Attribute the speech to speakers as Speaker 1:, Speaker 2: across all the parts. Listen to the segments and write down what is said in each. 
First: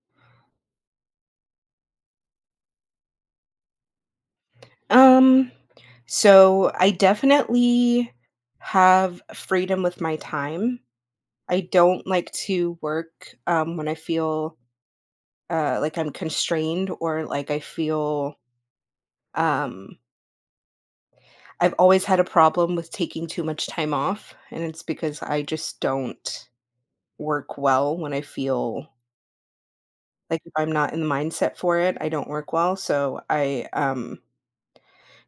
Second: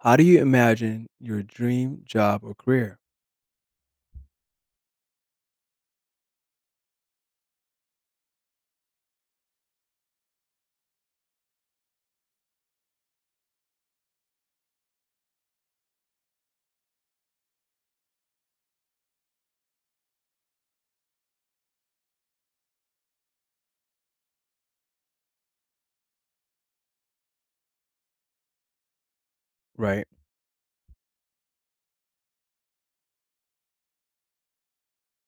Speaker 1: How do you imagine your dream job or career?
Speaker 2: Um, so I definitely have freedom with my time. I don't like to work when I feel like I'm constrained or like I feel. Um, I've always had a problem with taking too much time off, and it's because I just don't work well when I feel
Speaker 1: Right.
Speaker 2: like if I'm not in the mindset for it, I don't work well. So I,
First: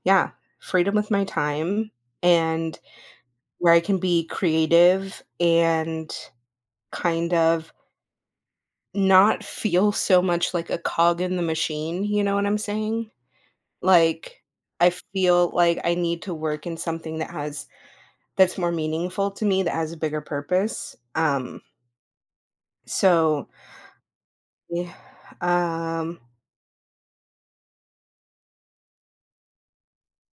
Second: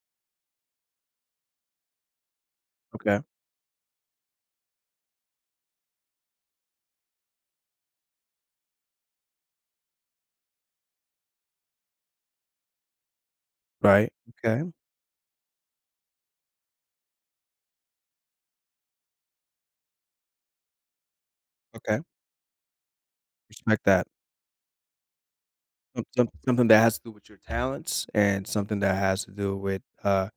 Speaker 2: yeah, freedom with my time. And
Speaker 1: Okay.
Speaker 2: where I can be creative and kind of not feel so much like a cog in the machine, you know what I'm saying?
Speaker 1: Right.
Speaker 2: Like,
Speaker 1: Okay.
Speaker 2: I feel like I need to work in something that has that's more meaningful to me, that has a bigger purpose. Um,
Speaker 1: Okay.
Speaker 2: so
Speaker 1: Respect that.
Speaker 2: yeah, um,
Speaker 1: Something that has to do with your talents and something that has to do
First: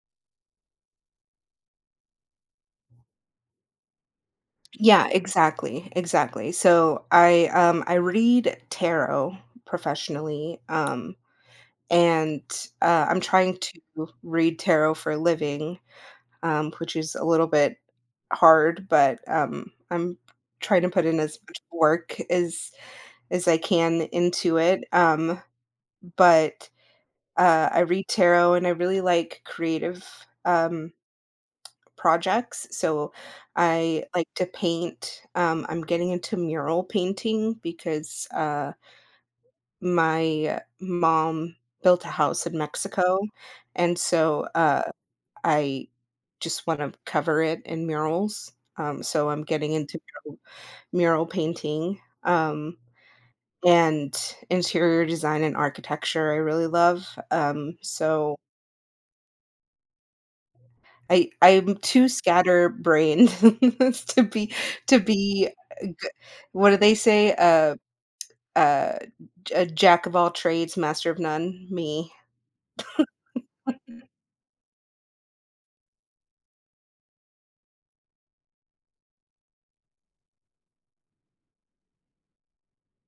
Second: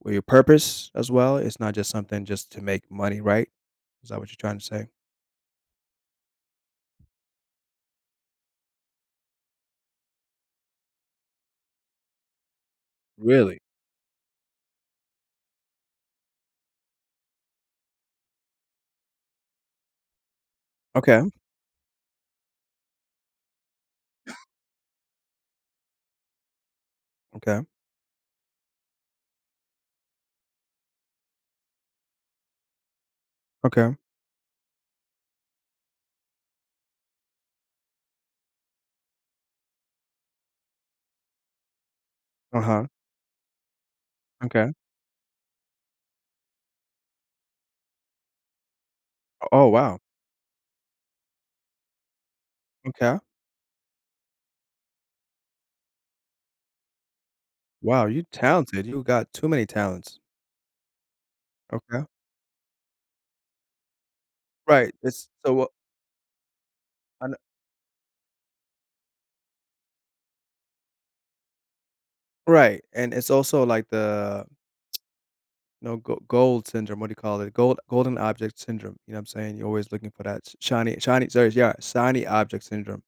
Speaker 1: with your purpose as well. It's not just something just to make money, right? Is that what you're trying to say?
Speaker 2: yeah, exactly, exactly. So I read tarot professionally, and I'm trying
Speaker 1: Really?
Speaker 2: to read tarot for a living, which is a little bit hard. But, I'm trying to put in
Speaker 1: Okay.
Speaker 2: as much work as I can into it. But,
Speaker 1: Okay.
Speaker 2: I read tarot and I really like creative, um, projects, so
Speaker 1: Okay.
Speaker 2: I like to paint. I'm getting into mural painting because, my mom built a house in
Speaker 1: Uh huh.
Speaker 2: Mexico, and so,
Speaker 1: Okay.
Speaker 2: I just wanna cover it in murals. So I'm
Speaker 1: Oh
Speaker 2: getting
Speaker 1: wow.
Speaker 2: into mural mural painting,
Speaker 1: Okay.
Speaker 2: and interior design and architecture I really love. um,
Speaker 1: Wow. You
Speaker 2: so
Speaker 1: talented. You got too many talents.
Speaker 2: I'm
Speaker 1: Okay.
Speaker 2: too scatterbrained to be
Speaker 1: Right.
Speaker 2: to be a g what do they say?
Speaker 1: An-
Speaker 2: A a jack of all trades, master of none, me.
Speaker 1: Right. And it's also like the no, go gold syndrome, what do you call it? Golden object syndrome, you know what I'm saying? You're always looking for that shiny object syndrome.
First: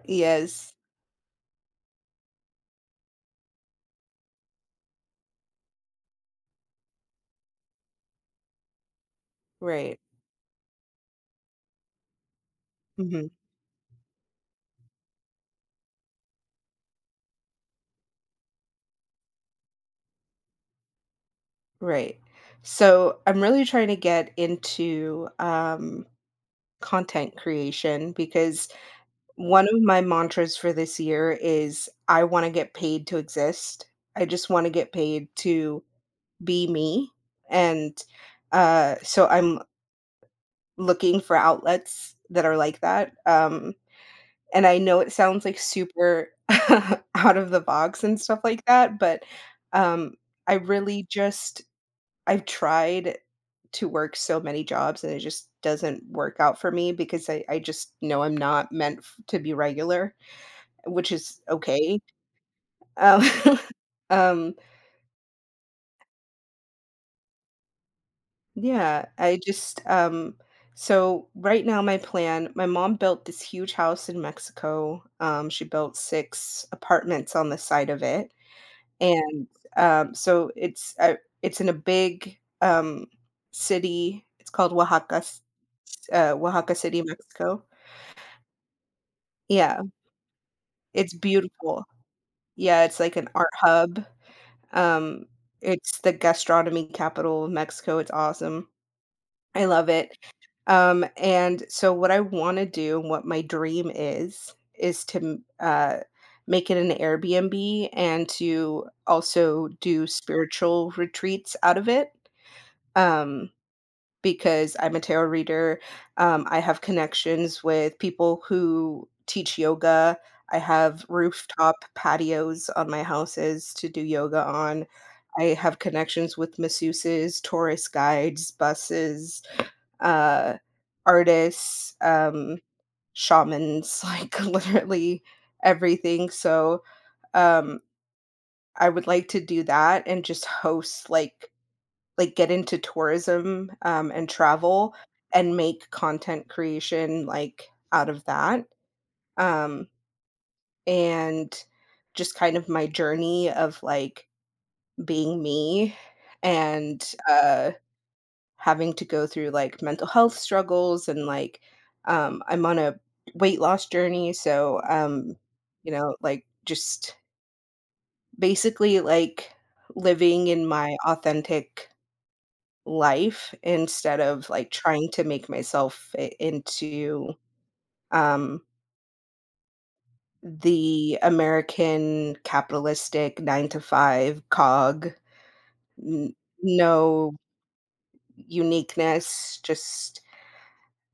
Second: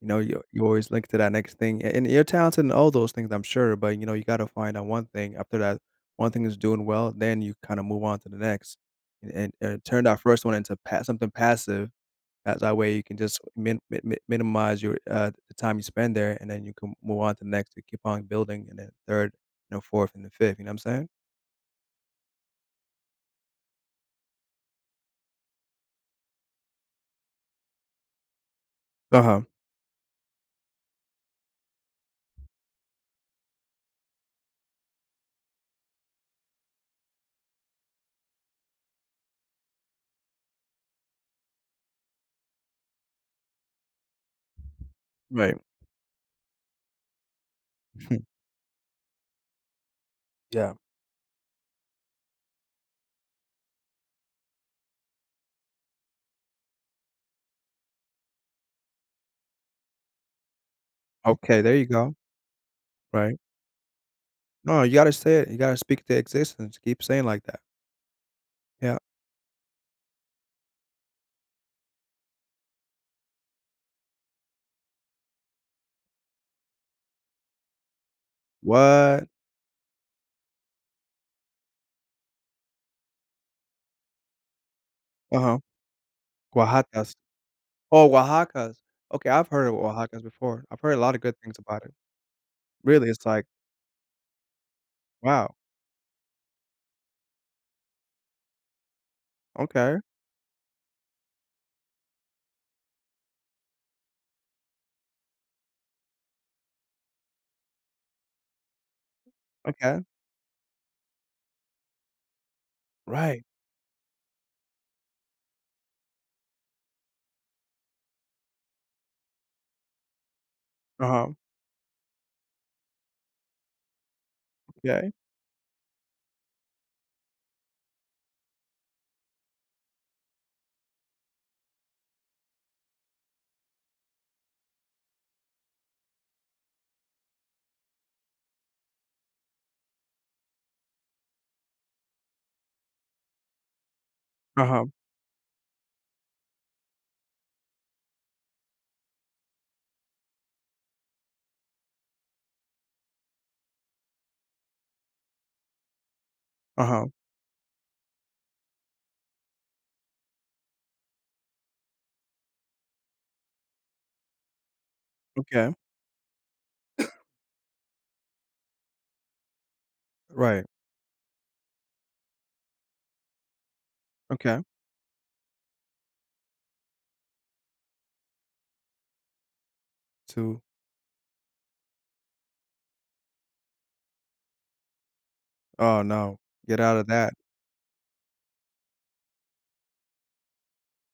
Speaker 1: You know, you
Speaker 2: Yes,
Speaker 1: always link to that next thing, a and you're talented in all those things, I'm sure, but, you know, you gotta find out one thing. After that one thing is doing well, then you kinda move on to the next, and
Speaker 2: right.
Speaker 1: turn that first one into pa something passive, that that way you can
Speaker 2: Mhm,
Speaker 1: just min mi mi minimize the time you spend there, and then you can move on to the next, you keep on building, and then 3rd, you know, 4th, and the 5th, you know what I'm saying?
Speaker 2: right. So, I'm really trying to get into, content creation because
Speaker 1: Uh-huh,
Speaker 2: one of my mantras for this year is I wanna get paid to exist. I just wanna get paid to be me, and, so I'm looking for outlets that are like that. And I know it sounds,
Speaker 1: right.
Speaker 2: like, super out of the box and stuff like that. Um, I
Speaker 1: Yeah.
Speaker 2: really just I've tried to work so many jobs, and it just doesn't work out for me because I just know I'm not meant f to be regular, which is
Speaker 1: Okay, there you
Speaker 2: okay.
Speaker 1: go.
Speaker 2: Um,
Speaker 1: Right.
Speaker 2: um,
Speaker 1: No, you gotta say it. You gotta speak to existence. Keep saying like that. Yeah.
Speaker 2: yeah, I just, so right now, my mom built this huge house in Mexico. She built six apartments on the side of it.
Speaker 1: What?
Speaker 2: And, um, so it's a it's in a big, city. It's called
Speaker 1: Uh-huh.
Speaker 2: Oaxaca City,
Speaker 1: Oaxacas.
Speaker 2: Mexico.
Speaker 1: Oh, Oaxacas. Okay, I've heard of
Speaker 2: Yeah,
Speaker 1: Oaxacas before. I've heard a lot
Speaker 2: it's
Speaker 1: of good things about
Speaker 2: beautiful.
Speaker 1: it.
Speaker 2: Yeah, it's
Speaker 1: Really,
Speaker 2: like
Speaker 1: it's
Speaker 2: an
Speaker 1: like,
Speaker 2: art hub. Um,
Speaker 1: wow.
Speaker 2: it's the gastronomy capital of Mexico, it's awesome. I love
Speaker 1: Okay.
Speaker 2: it. And so what I wanna do and what my dream is to, m make it an Airbnb and to also
Speaker 1: Okay.
Speaker 2: do spiritual retreats out of it.
Speaker 1: Right.
Speaker 2: um, because I'm a tarot reader. I have connections with people who teach yoga. I have
Speaker 1: Uh-huh.
Speaker 2: rooftop patios on my houses to do yoga on.
Speaker 1: Okay.
Speaker 2: I have connections with masseuses, tourist guides, buses, uh, artists, shamans, like literally everything. So um, I would like to do that and just host like, get into tourism, and
Speaker 1: Uh-huh.
Speaker 2: travel and make content creation, like, out of that, um, and just kind of my journey of, like, being me
Speaker 1: Uh-huh.
Speaker 2: and, having to go through, like, mental health struggles and, like, I'm on a weight loss journey.
Speaker 1: Okay.
Speaker 2: You know, like, just basically, like, living
Speaker 1: Right.
Speaker 2: in my authentic life instead of,
Speaker 1: Okay.
Speaker 2: like, trying to make myself fit into, um,
Speaker 1: To
Speaker 2: the American capitalistic 9 to 5 cog.
Speaker 1: oh
Speaker 2: N
Speaker 1: no. Get out of that.
Speaker 2: no uniqueness, just,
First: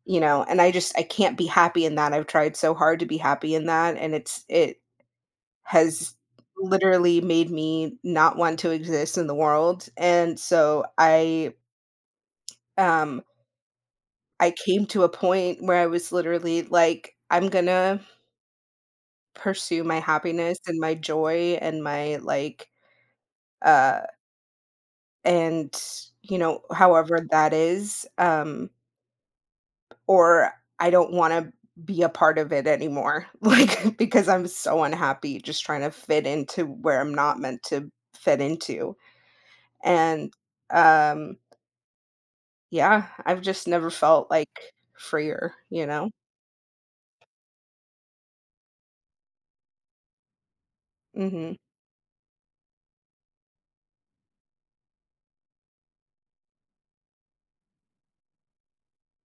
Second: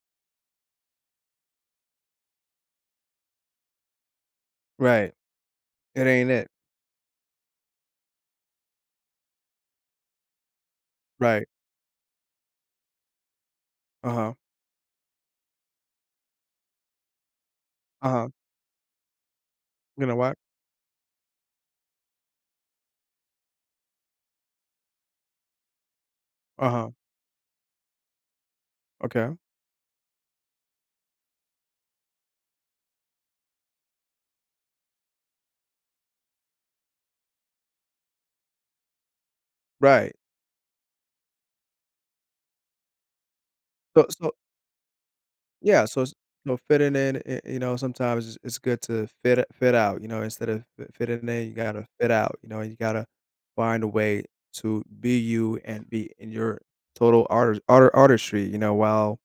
Speaker 2: and I can't be happy in that. I've tried so hard to be happy in that, and it
Speaker 1: Right. It
Speaker 2: has
Speaker 1: ain't it.
Speaker 2: literally made me not want to exist in the world. And so
Speaker 1: Right.
Speaker 2: um
Speaker 1: Uh-huh.
Speaker 2: I came to a point where I was literally like, "I'm gonna
Speaker 1: Uh-huh.
Speaker 2: pursue my
Speaker 1: You know what?
Speaker 2: happiness and my joy and my like, uh and
Speaker 1: Uh-huh.
Speaker 2: however that is,
Speaker 1: Okay.
Speaker 2: or I don't want to be a part of it anymore." Like, because I'm so unhappy just trying to fit into where I'm not meant to fit into.
Speaker 1: Right.
Speaker 2: And um yeah, I've just never
Speaker 1: So
Speaker 2: felt
Speaker 1: so
Speaker 2: like freer,
Speaker 1: Yeah,
Speaker 2: you
Speaker 1: so
Speaker 2: know?
Speaker 1: it's you know, fitting in, I you know, sometimes it's good to fit out, you know, instead of fi fitting in, you
Speaker 2: Mhm.
Speaker 1: gotta fit out, you know, you gotta find a way to be you and be in your total artistry, you know, while,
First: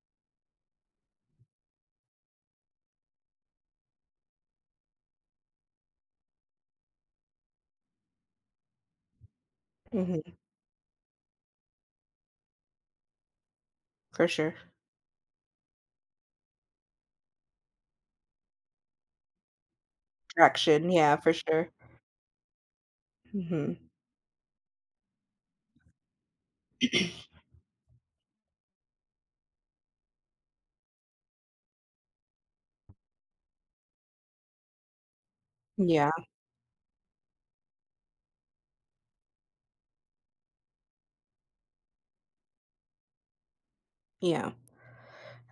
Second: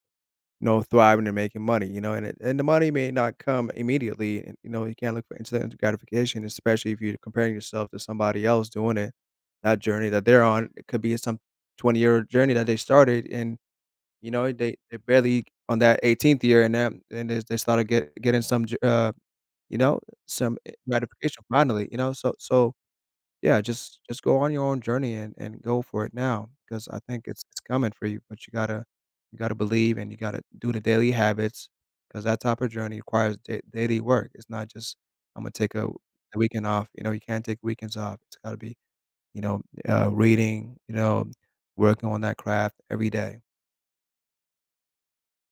Speaker 1: you know, thriving and making money, you know, and it and the money may not come immediately, and, you know, you can't look for instant gratification, especially if you're comparing yourself to somebody else doing it. That journey that
Speaker 2: Mhm.
Speaker 1: they're on, it could be some 20-year journey that they started and
Speaker 2: For
Speaker 1: you know,
Speaker 2: sure.
Speaker 1: they barely on that 18th year and then and they started getting some j you know, some I
Speaker 2: Traction. Yeah, for
Speaker 1: gratification
Speaker 2: sure.
Speaker 1: finally, you know? So so, yeah,
Speaker 2: Mhm.
Speaker 1: just go on your own journey and go for it now, because I think it's coming for you, but you gotta believe and you gotta do the daily habits, because that type of journey requires da daily work. It's not just, "Imma take
Speaker 2: Yeah,
Speaker 1: a weekend off." You know, you can't take weekends off. It's gotta be, you know, reading, you know, working on that craft every day.
Speaker 2: yeah.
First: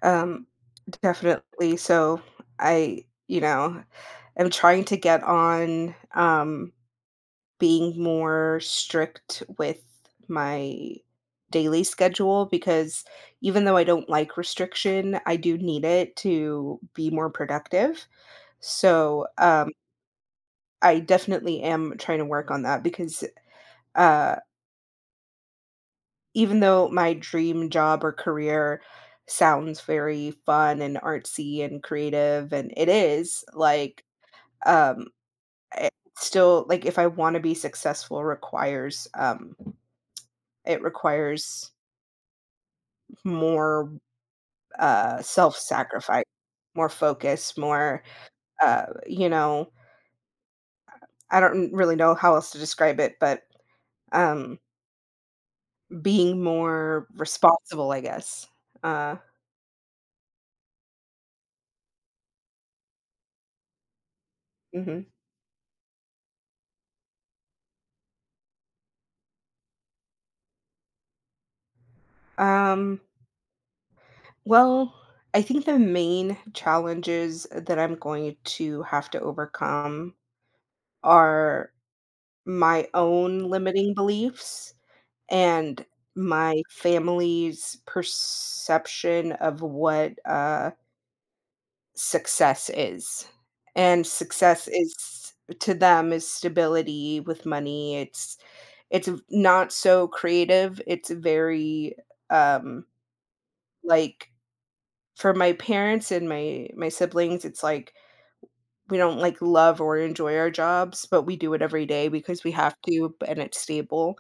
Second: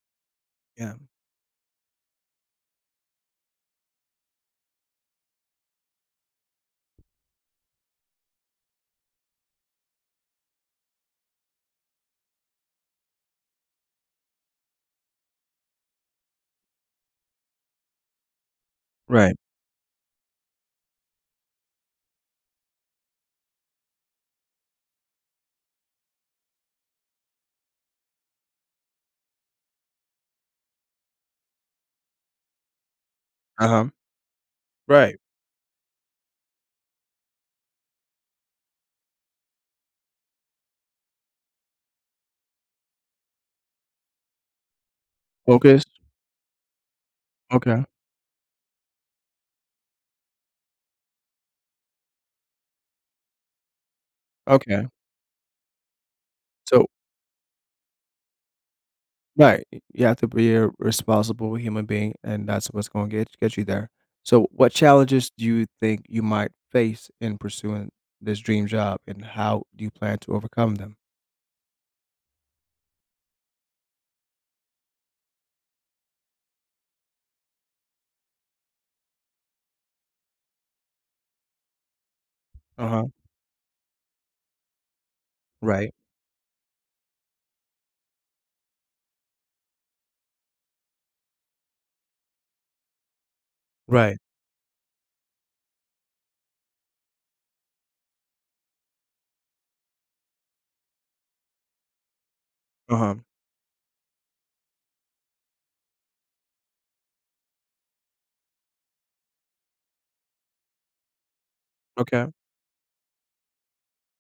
Speaker 2: Um,
Speaker 1: Yeah.
Speaker 2: Definitely. So I, you know, am trying to get on, being more strict with my daily schedule because even though I don't like restriction, I do need it to be more productive. So,
Speaker 1: Right.
Speaker 2: I definitely am trying to work on that because, uh even though my dream job or career sounds very fun and artsy and creative, and it is,
Speaker 1: Uh-huh.
Speaker 2: like, um,
Speaker 1: Right.
Speaker 2: it still, like, if I wanna be successful it requires more,
Speaker 1: Focus.
Speaker 2: self-sacrifice, more focus,
Speaker 1: Okay.
Speaker 2: more, you know, I don't really know how else to describe it, but, um,
Speaker 1: Okay.
Speaker 2: being
Speaker 1: So
Speaker 2: more responsible, I guess. Uh,
Speaker 1: right, y you have to be a responsible human being, and that's what's gonna get you there. So what
Speaker 2: mhm.
Speaker 1: challenges do you think you might face in pursuing this dream job, and how do you plan to overcome them?
Speaker 2: Um Well, I think the main challenges that I'm going to have to overcome are my
Speaker 1: Uh-huh.
Speaker 2: own limiting beliefs and
Speaker 1: Right.
Speaker 2: my family's perception of what, success is. And
Speaker 1: Right.
Speaker 2: success is to them is stability with money. It's not so creative. It's very um,
Speaker 1: Uh-huh.
Speaker 2: like, for my parents and my siblings, it's like we don't like love or enjoy our jobs, but we do it every day
Speaker 1: Okay.
Speaker 2: because we have to and it's stable.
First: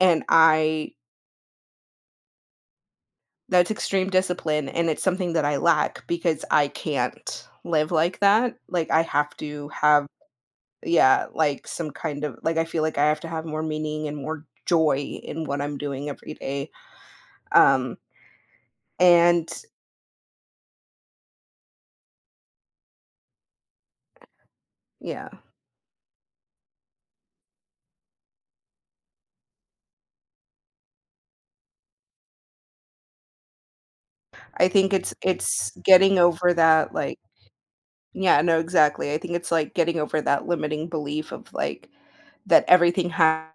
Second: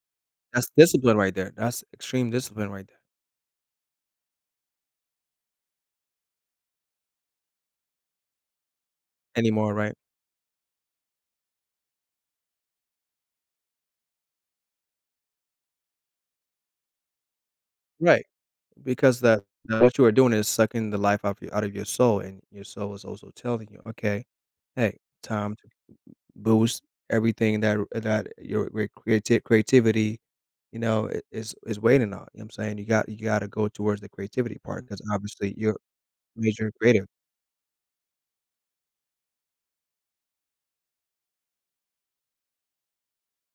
Speaker 2: And
Speaker 1: That's
Speaker 2: I
Speaker 1: discipline right there. That's extreme discipline right there.
Speaker 2: That's extreme discipline and it's something that I lack because I can't live like that. Like I have to
Speaker 1: Anymore, right?
Speaker 2: have, yeah, like some kind of, like, I feel like I have to have more meaning and more joy in what I'm doing every day. Um
Speaker 1: Right. Because
Speaker 2: and
Speaker 1: that what you are doing is sucking the life out of you out of your soul, and your soul is also telling you, "Okay, hey,
Speaker 2: yeah,
Speaker 1: time boost everything that that your creative creativity, you know, is waiting on. You know what I'm saying? You got you gotta go towards the creativity
Speaker 2: I
Speaker 1: part
Speaker 2: think
Speaker 1: because
Speaker 2: it's
Speaker 1: obviously
Speaker 2: it's
Speaker 1: you're
Speaker 2: getting over
Speaker 1: major
Speaker 2: that,
Speaker 1: creative.
Speaker 2: like. Yeah, no, exactly. I think it's like getting over that limiting belief of, like, that everything has,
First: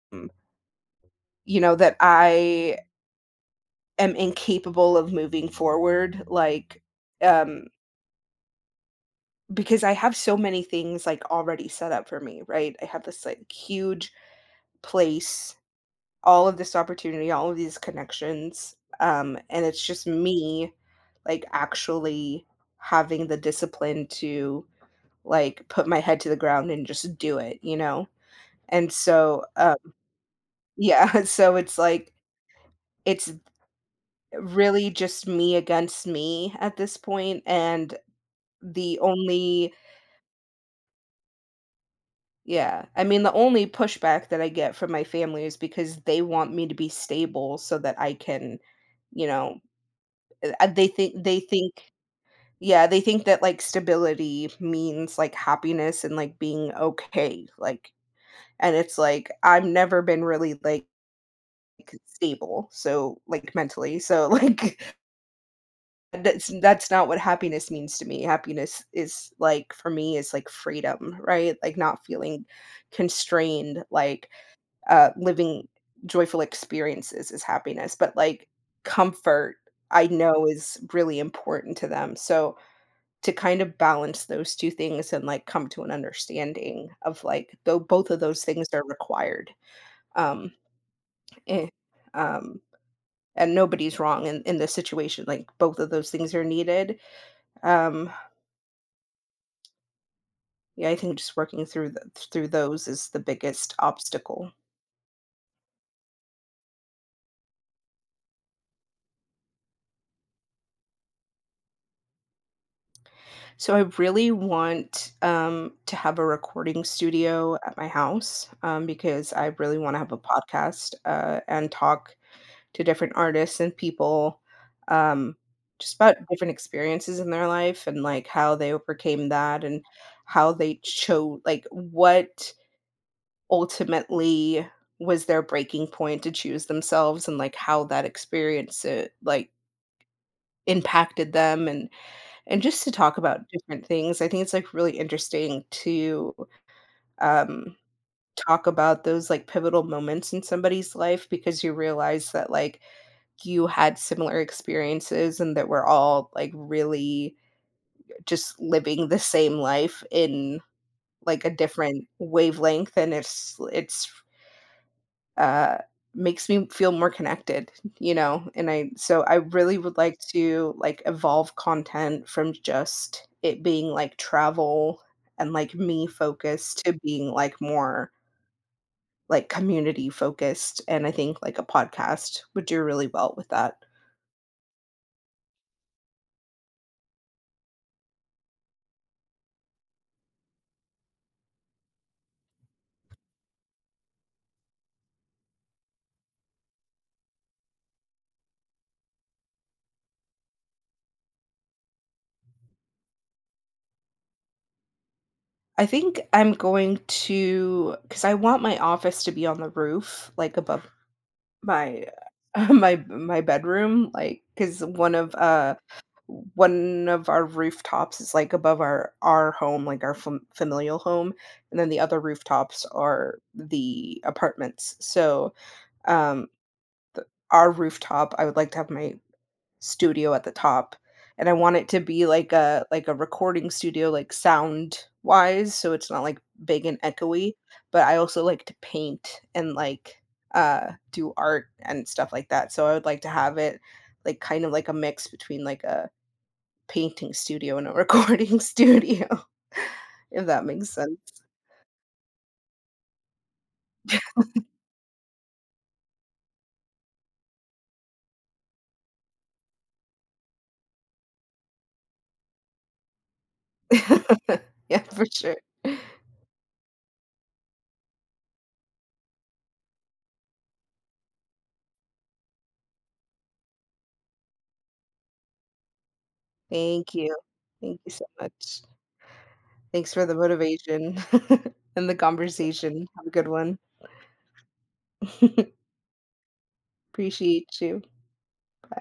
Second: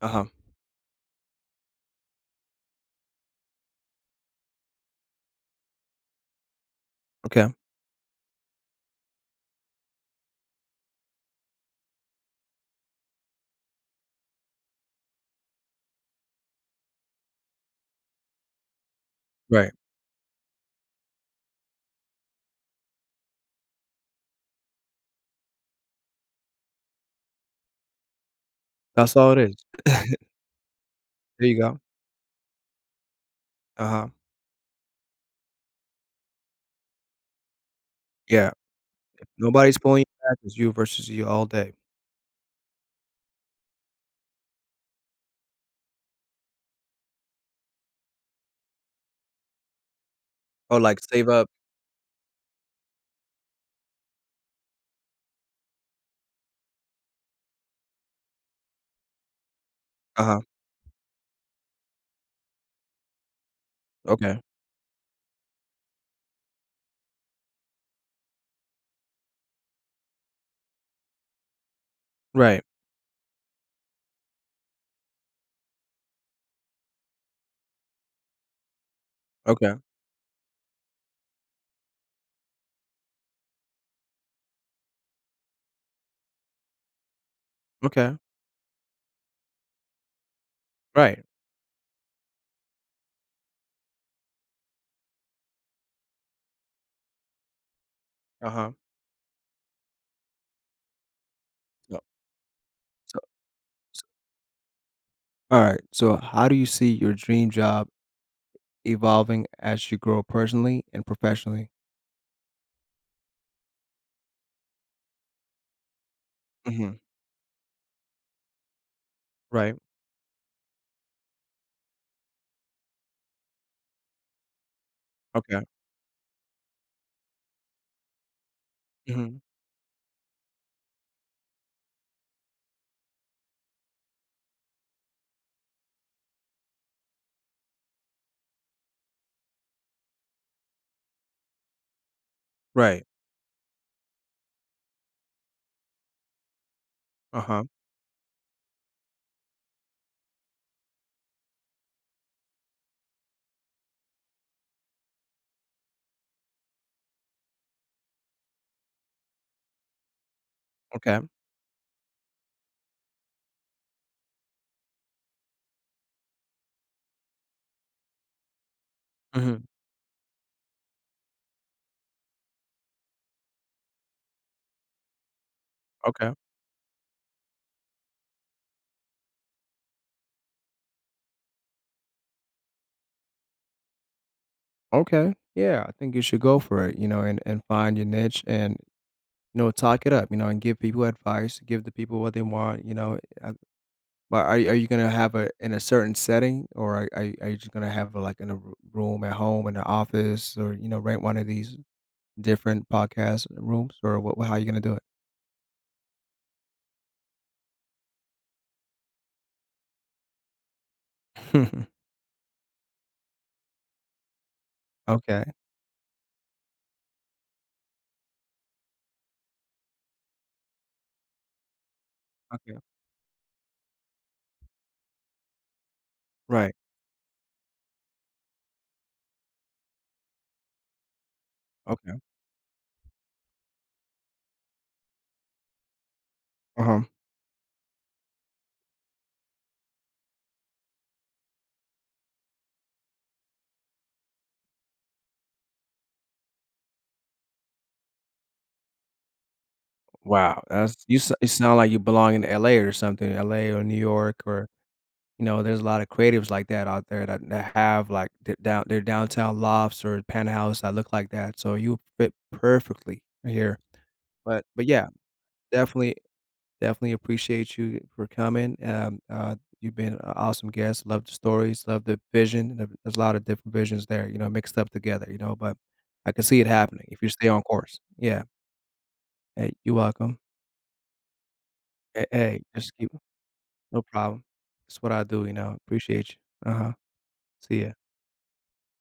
Speaker 1: Uh-huh.
Speaker 2: you know, that I am incapable of moving forward, like,
Speaker 1: Okay.
Speaker 2: um, because I have so many things like already set up for me, right? I have this, like, huge place, all of this opportunity, all of these connections, and
Speaker 1: Right.
Speaker 2: it's just me, like, actually having the discipline to, like, put my head to the ground and just do it, you know? And
Speaker 1: That's all
Speaker 2: so,
Speaker 1: it is.
Speaker 2: yeah,
Speaker 1: There
Speaker 2: so
Speaker 1: you go.
Speaker 2: it's like, it's
Speaker 1: Uh-huh.
Speaker 2: really just me against me at this point. And
Speaker 1: Yeah.
Speaker 2: the only
Speaker 1: Nobody's pulling you back. It's you versus you all day.
Speaker 2: Yeah, I mean, the only pushback that I get from my family is because they want me to be stable so that I can, you know,
Speaker 1: Oh, like save
Speaker 2: they
Speaker 1: up.
Speaker 2: think yeah, they think that, like, stability means, like, happiness and, like, being okay, like. And it's like, I've never been
Speaker 1: Uh-huh.
Speaker 2: really, like, stable, so, like, mentally, so,
Speaker 1: Okay.
Speaker 2: like, that's not what happiness means to me. Happiness is, like, for me is, like, freedom, right? Like not feeling
Speaker 1: Right.
Speaker 2: constrained, like, living joyful experiences is happiness. But, like, comfort
Speaker 1: Okay.
Speaker 2: I know is really important to them. So, to kind of balance those two things and, like, come to an understanding of, like, though both
Speaker 1: Okay.
Speaker 2: of those things are required. Um,
Speaker 1: Right.
Speaker 2: eh, um, and nobody's wrong in this situation, like, both of those things are needed. Um
Speaker 1: Uh-huh.
Speaker 2: Yeah, I think just working through
Speaker 1: So,
Speaker 2: the through those is
Speaker 1: so,
Speaker 2: the biggest
Speaker 1: so
Speaker 2: obstacle.
Speaker 1: all right. So how do you see your dream job evolving as you grow personally and professionally?
Speaker 2: So I really want, to have a recording
Speaker 1: Mhm.
Speaker 2: studio at my house, because I
Speaker 1: Right.
Speaker 2: really want to have a podcast, and talk to different artists and people, um,
Speaker 1: Okay.
Speaker 2: just about different experiences in their life and like how they overcame
Speaker 1: Mhm.
Speaker 2: that and how they chose like what ultimately was their breaking point to choose themselves and like how that experience, like, impacted them and just to
Speaker 1: Right.
Speaker 2: talk about different things. I think it's, like, really interesting to,
Speaker 1: Uh-huh.
Speaker 2: um, talk about those, like, pivotal moments in somebody's life because you realize that, like, you had similar experiences and that we're all, like, really just living the same life in,
Speaker 1: Okay.
Speaker 2: like, a different wavelength, and it's uh, makes me feel more connected, you know? And I so I
Speaker 1: Mhm.
Speaker 2: really would like to, like, evolve content from just it being, like, travel and, like, me
Speaker 1: Okay.
Speaker 2: focused to being, like, more, like, community focused. And I think, like, a podcast would do really well with that.
Speaker 1: Okay. Yeah, I think you should go for it, you know, and find your niche and, you know, talk it up, you know, and give people advice, give the people what they want, you know. But are you gonna have a in a certain setting, or are you just gonna have a, like in a room at home, in the office, or you know, rent one of these different podcast rooms, or what? How are you gonna do it?
Speaker 2: I think I'm going to, cause I want my office to be on the roof, like, above my my bedroom. Like, cause
Speaker 1: Okay.
Speaker 2: one of our rooftops is, like, above our home, like, our familial home, and then the other
Speaker 1: Okay.
Speaker 2: rooftops are the apartments. So, um,
Speaker 1: Right.
Speaker 2: our rooftop, I would like to have my studio at the top, and I want it to
Speaker 1: Okay.
Speaker 2: be like a recording studio, like, sound-wise, so it's not, like, big and
Speaker 1: Uh-huh.
Speaker 2: echoey. But I also like to paint and, like, do art and stuff like that, so I would like to have it, like, kind of like a mix between, like, a painting studio and a recording studio, if
Speaker 1: Wow,
Speaker 2: that makes
Speaker 1: that's
Speaker 2: sense.
Speaker 1: you sound like you belong in LA or something, LA or New York or, you know, there's a lot of creatives like that out there that that have, like, their downtown lofts or penthouse that look like that, so you fit perfectly here. But,
Speaker 2: Yeah,
Speaker 1: yeah,
Speaker 2: for sure.
Speaker 1: definitely definitely appreciate you for coming, you've been a awesome guest, love the stories, love the vision, th there's a lot of different visions there, you know, mixed up together, you know, but I can see it happening
Speaker 2: Thank
Speaker 1: if you
Speaker 2: you.
Speaker 1: stay on course.
Speaker 2: Thank you so
Speaker 1: Yeah.
Speaker 2: much.
Speaker 1: Hey, you're
Speaker 2: Thanks for the
Speaker 1: welcome.
Speaker 2: motivation and the
Speaker 1: Hey hey, just
Speaker 2: conversation.
Speaker 1: keep
Speaker 2: Have a good one.
Speaker 1: no problem. It's what I do, you know. Appreciate you. Uh-huh.
Speaker 2: Appreciate
Speaker 1: See ya.
Speaker 2: you. Bye.